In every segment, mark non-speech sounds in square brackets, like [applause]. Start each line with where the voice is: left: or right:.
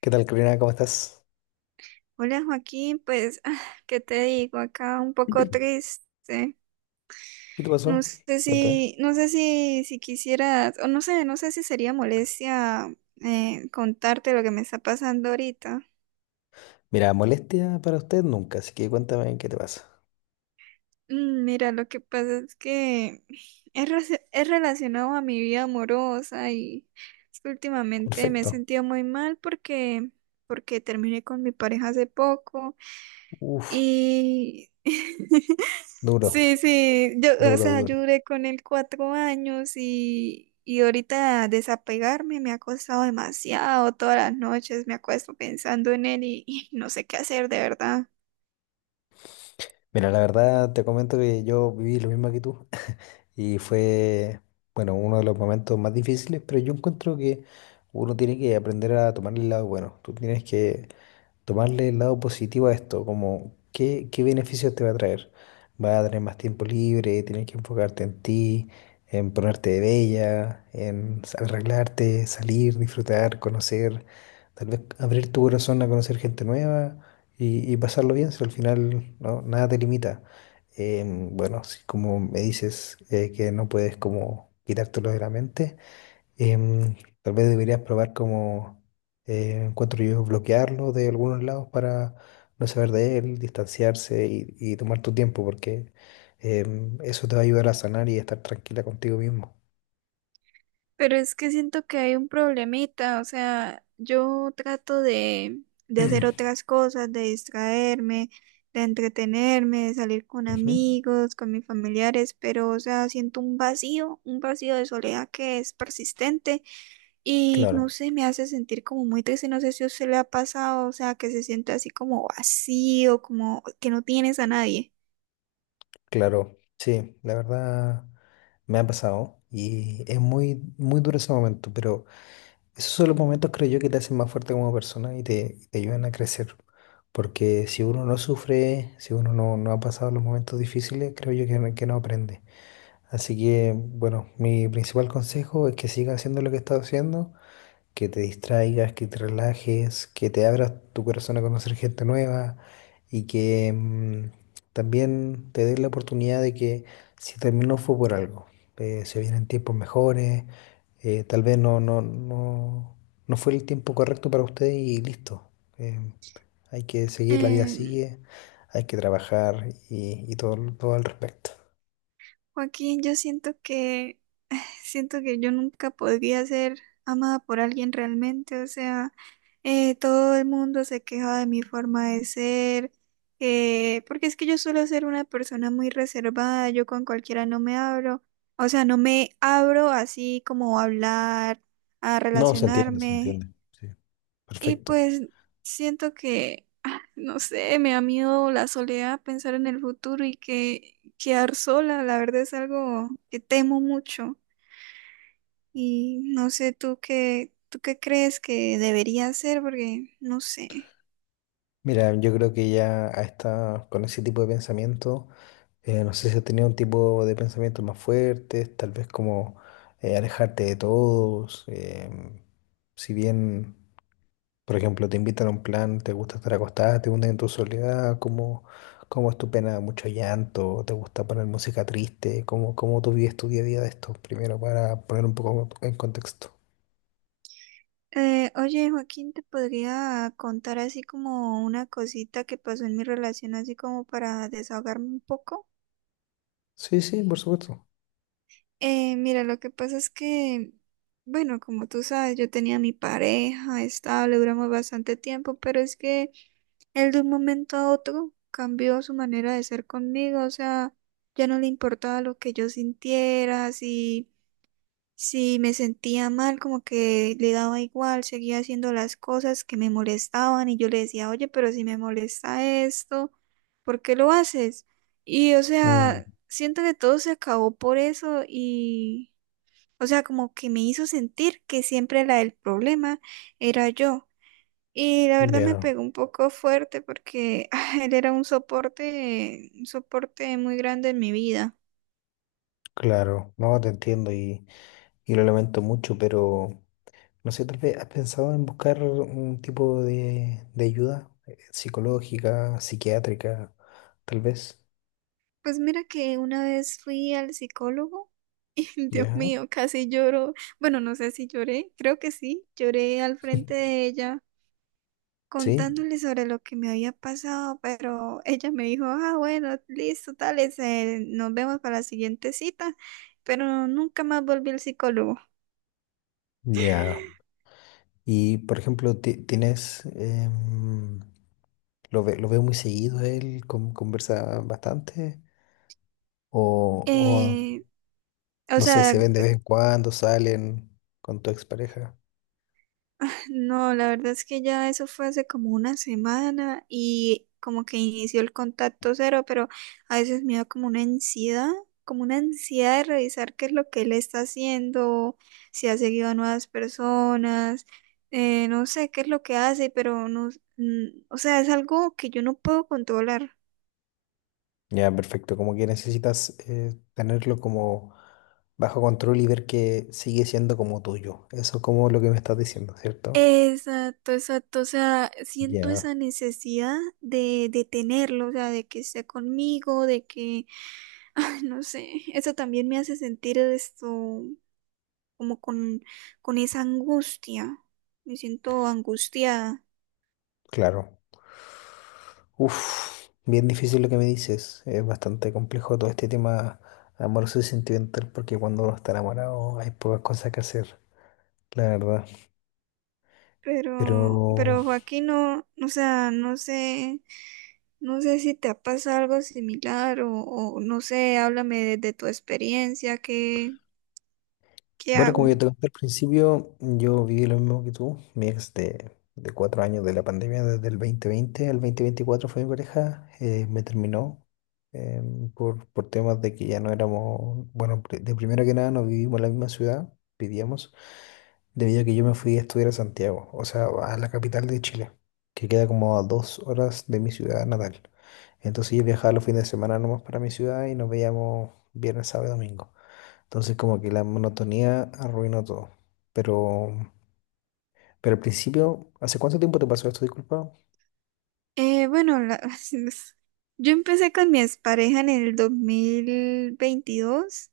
left: ¿Qué tal, Karina? ¿Cómo estás?
right: Hola Joaquín, pues, ah, ¿qué te digo? Acá un poco triste.
left: ¿Qué te pasó?
right: No sé
left: Cuéntame.
right: si, no sé si, si quisieras, o no sé si sería molestia contarte lo que me está pasando ahorita.
left: Mira, molestia para usted nunca, así que cuéntame qué te pasa.
right: Mira, lo que pasa es que es relacionado a mi vida amorosa y es que últimamente me he
left: Perfecto.
right: sentido muy mal porque terminé con mi pareja hace poco.
left: Uf,
right: Y [laughs]
left: duro,
right: sí, sí, o
left: duro,
right: sea, yo
left: duro.
right: duré con él 4 años y ahorita desapegarme me ha costado demasiado. Todas las noches me acuesto pensando en él y no sé qué hacer, de verdad.
left: Mira, la verdad te comento que yo viví lo mismo que tú [laughs] y fue, bueno, uno de los momentos más difíciles, pero yo encuentro que uno tiene que aprender a tomar el lado bueno. Tú tienes que tomarle el lado positivo a esto, como qué, qué beneficios te va a traer. Va a tener más tiempo libre, tienes que enfocarte en ti, en ponerte de bella, en arreglarte, salir, disfrutar, conocer, tal vez abrir tu corazón a conocer gente nueva y pasarlo bien, si al final no, nada te limita. Bueno, si como me dices que no puedes como quitártelo de la mente. Em, Tal vez deberías probar como encuentro yo bloquearlo de algunos lados para no saber de él, distanciarse y tomar tu tiempo, porque eso te va a ayudar a sanar y a estar tranquila contigo mismo.
right: Pero es que siento que hay un problemita, o sea, yo trato de hacer otras cosas, de distraerme, de entretenerme, de salir con
left: Ujú.
right: amigos, con mis familiares, pero, o sea, siento un vacío de soledad que es persistente y
left: Claro.
right: no sé, me hace sentir como muy triste, no sé si a usted le ha pasado, o sea, que se siente así como vacío, como que no tienes a nadie.
left: Claro, sí, la verdad me ha pasado y es muy, muy duro ese momento, pero esos son los momentos, creo yo, que te hacen más fuerte como persona y te ayudan a crecer. Porque si uno no sufre, si uno no, no ha pasado los momentos difíciles, creo yo que, que no aprende. Así que, bueno, mi principal consejo es que siga haciendo lo que está haciendo, que te distraigas, que te relajes, que te abras tu corazón a conocer gente nueva y que también te des la oportunidad de que si terminó fue por algo. Se vienen tiempos mejores, tal vez no fue el tiempo correcto para usted y listo. Em, Hay que seguir, la vida
right: Em,
left: sigue, hay que trabajar y todo, todo al respecto.
right: Joaquín, yo siento que siento que yo nunca podría ser amada por alguien realmente, o sea, todo el mundo se queja de mi forma de ser, porque es que yo suelo ser una persona muy reservada, yo con cualquiera no me abro, o sea, no me abro así como a hablar, a
left: No, se entiende, se
right: relacionarme,
left: entiende. Sí.
right: y
left: Perfecto.
right: pues siento que, ah, no sé, me da miedo la soledad, pensar en el futuro y que quedar sola, la verdad es algo que temo mucho. Y no sé tú qué crees que debería hacer, porque no sé.
left: Mira, yo creo que ya con ese tipo de pensamiento, no sé si has tenido un tipo de pensamientos más fuertes, tal vez como alejarte de todos. Si bien, por ejemplo, te invitan a un plan, te gusta estar acostada, te hundes en tu soledad, ¿cómo, cómo es tu pena? ¿Mucho llanto? ¿Te gusta poner música triste? ¿Cómo, cómo tú vives tu día a día de esto? Primero, para poner un poco en contexto.
right: Oye, Joaquín, ¿te podría contar así como una cosita que pasó en mi relación, así como para desahogarme un poco?
left: Sí, sí, por supuesto.
right: Mira, lo que pasa es que, bueno, como tú sabes, yo tenía mi pareja estable, duramos bastante tiempo, pero es que él de un momento a otro cambió su manera de ser conmigo, o sea, ya no le importaba lo que yo sintiera, si... Sí, me sentía mal, como que le daba igual, seguía haciendo las cosas que me molestaban y yo le decía: oye, pero si me molesta esto, ¿por qué lo haces? Y, o
left: Mm,
right: sea, siento que todo se acabó por eso y, o sea, como que me hizo sentir que siempre la del problema era yo. Y la verdad me
left: ya,
right: pegó un poco fuerte porque [laughs] [sighs] él era un soporte muy grande en mi vida.
left: claro, no, te entiendo y lo lamento mucho, pero no sé, tal vez has pensado en buscar un tipo de ayuda, psicológica, psiquiátrica, tal vez.
right: Pues mira que una vez fui al psicólogo y [laughs] Dios
left: ¿Ya?
right: mío, casi lloro. Bueno, no sé si lloré, creo que sí, lloré al frente de ella
left: ¿Sí?
right: contándole sobre lo que me había pasado, pero ella me dijo: ah, bueno, listo, tales, nos vemos para la siguiente cita, pero nunca más volví al psicólogo.
left: Ya. Y, por ejemplo, tienes... lo, lo veo muy seguido, él conversa bastante. O, o,
right: Eh, o
left: no sé, se
right: sea,
left: ven de vez en cuando, salen con tu expareja.
right: no, la verdad es que ya eso fue hace como una semana y como que inició el contacto cero, pero a veces me da como una ansiedad de revisar qué es lo que él está haciendo, si ha seguido a nuevas personas, no sé qué es lo que hace, pero no, mm, o sea, es algo que yo no puedo controlar.
left: Ya, perfecto. Como que necesitas, tenerlo como bajo control y ver que sigue siendo como tuyo. Eso es como lo que me estás diciendo, ¿cierto?
right: Exacto, exacto. O sea, siento
left: Ya,
right: esa necesidad de, tenerlo, o sea, de que esté conmigo, de que, [laughs] ay, no sé, eso también me hace sentir esto como con esa angustia. Me siento angustiada.
left: claro. Uf, bien difícil lo que me dices. Es bastante complejo todo este tema amoroso y sentimental porque cuando uno está enamorado hay pocas cosas que hacer, la verdad.
right: Pero,
left: Pero
right: pero Joaquín, no, o sea, no sé, no sé si te ha pasado algo similar o no sé, háblame de tu experiencia, ¿qué
left: bueno, como yo
right: hago?
left: te conté al principio, yo viví lo mismo que tú. Mi ex de cuatro años de la pandemia, desde el 2020 al 2024 fue mi pareja, me terminó eh, por temas de que ya no éramos, bueno, de primero que nada no vivimos en la misma ciudad, vivíamos, debido a que yo me fui a estudiar a Santiago, o sea, a la capital de Chile, que queda como a dos horas de mi ciudad natal. Entonces yo viajaba los fines de semana nomás para mi ciudad y nos veíamos viernes, sábado y domingo. Entonces como que la monotonía arruinó todo. Pero, pero al principio, ¿hace cuánto tiempo te pasó esto? Disculpa.
right: Bueno, [laughs] yo empecé con mi expareja en el 2022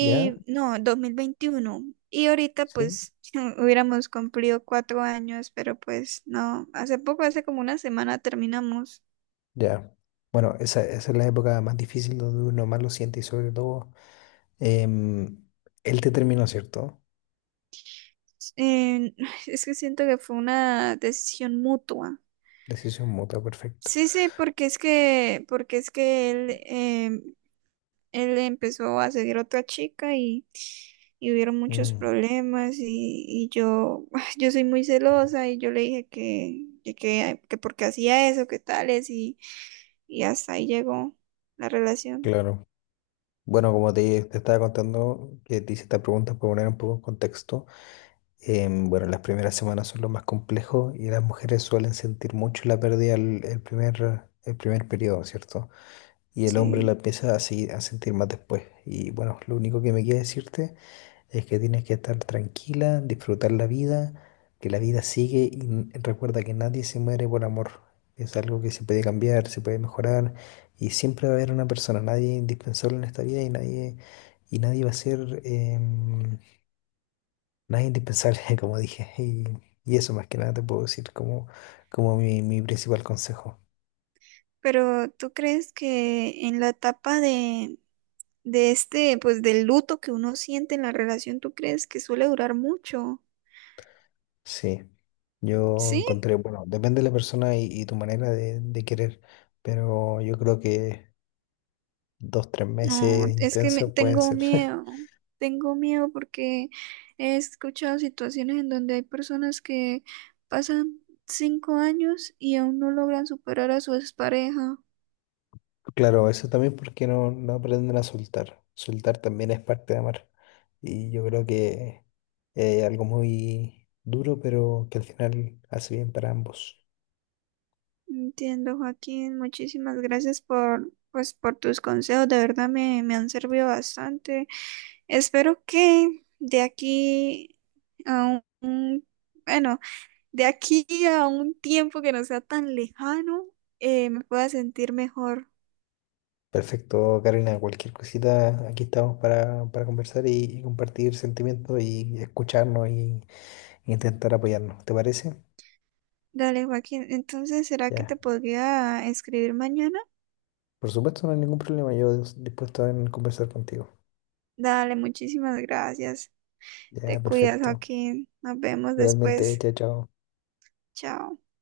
left: ¿Ya?
right: no, 2021. Y ahorita
left: ¿Sí?
right: pues [laughs] hubiéramos cumplido 4 años, pero pues no, hace poco, hace como una semana terminamos.
left: Ya. Bueno, esa es la época más difícil donde uno más lo siente y sobre todo, em, él te terminó, ¿cierto?
right: Eh, [sighs] es que siento que fue una decisión mutua.
left: Decisión mutua, perfecto.
right: Sí, sí, porque es que él empezó a seguir a otra chica y hubieron muchos
left: Mm,
right: problemas y yo, [laughs] [sighs] yo soy muy celosa y yo le dije que, que porque hacía eso, que tales y hasta ahí llegó la relación.
left: claro. Bueno, como te estaba contando, que te hice esta pregunta para poner un poco en contexto. Bueno, las primeras semanas son lo más complejo y las mujeres suelen sentir mucho la pérdida el primer periodo, ¿cierto? Y el hombre
right: Sí.
left: la empieza así a sentir más después. Y bueno, lo único que me queda decirte es que tienes que estar tranquila, disfrutar la vida, que la vida sigue y recuerda que nadie se muere por amor. Es algo que se puede cambiar, se puede mejorar y siempre va a haber una persona, nadie es indispensable en esta vida y nadie va a ser, em, nadie es indispensable, [laughs] como dije. Y y eso más que nada te puedo decir como, como mi principal consejo.
right: Pero ¿tú crees que en la etapa de este, pues del luto que uno siente en la relación? ¿Tú crees que suele durar mucho?
left: Sí, yo
right: Sí.
left: encontré, bueno, depende de la persona y tu manera de querer, pero yo creo que dos, tres meses
right: No, es que
left: intensos pueden ser. [laughs]
right: tengo miedo porque he escuchado situaciones en donde hay personas que pasan 5 años y aún no logran superar a su expareja.
left: Claro, eso también porque no, no aprenden a soltar. Soltar también es parte de amar. Y yo creo que es algo muy duro, pero que al final hace bien para ambos.
right: Entiendo, Joaquín, muchísimas gracias por, pues, por tus consejos, de verdad me han servido bastante. Espero que de aquí a un, bueno, de aquí a un tiempo que no sea tan lejano, me pueda sentir mejor.
left: Perfecto, Karina, cualquier cosita, aquí estamos para conversar y compartir sentimientos y escucharnos y intentar apoyarnos. ¿Te parece?
right: Dale, Joaquín. Entonces, ¿será que te
left: Ya,
right: podría escribir mañana?
left: por supuesto, no hay ningún problema. Yo dispuesto a conversar contigo.
right: Dale, muchísimas gracias.
left: Ya,
right: Te cuidas,
left: perfecto.
right: Joaquín. Nos vemos
left: Igualmente,
right: después.
left: chao, chao.
right: Chao.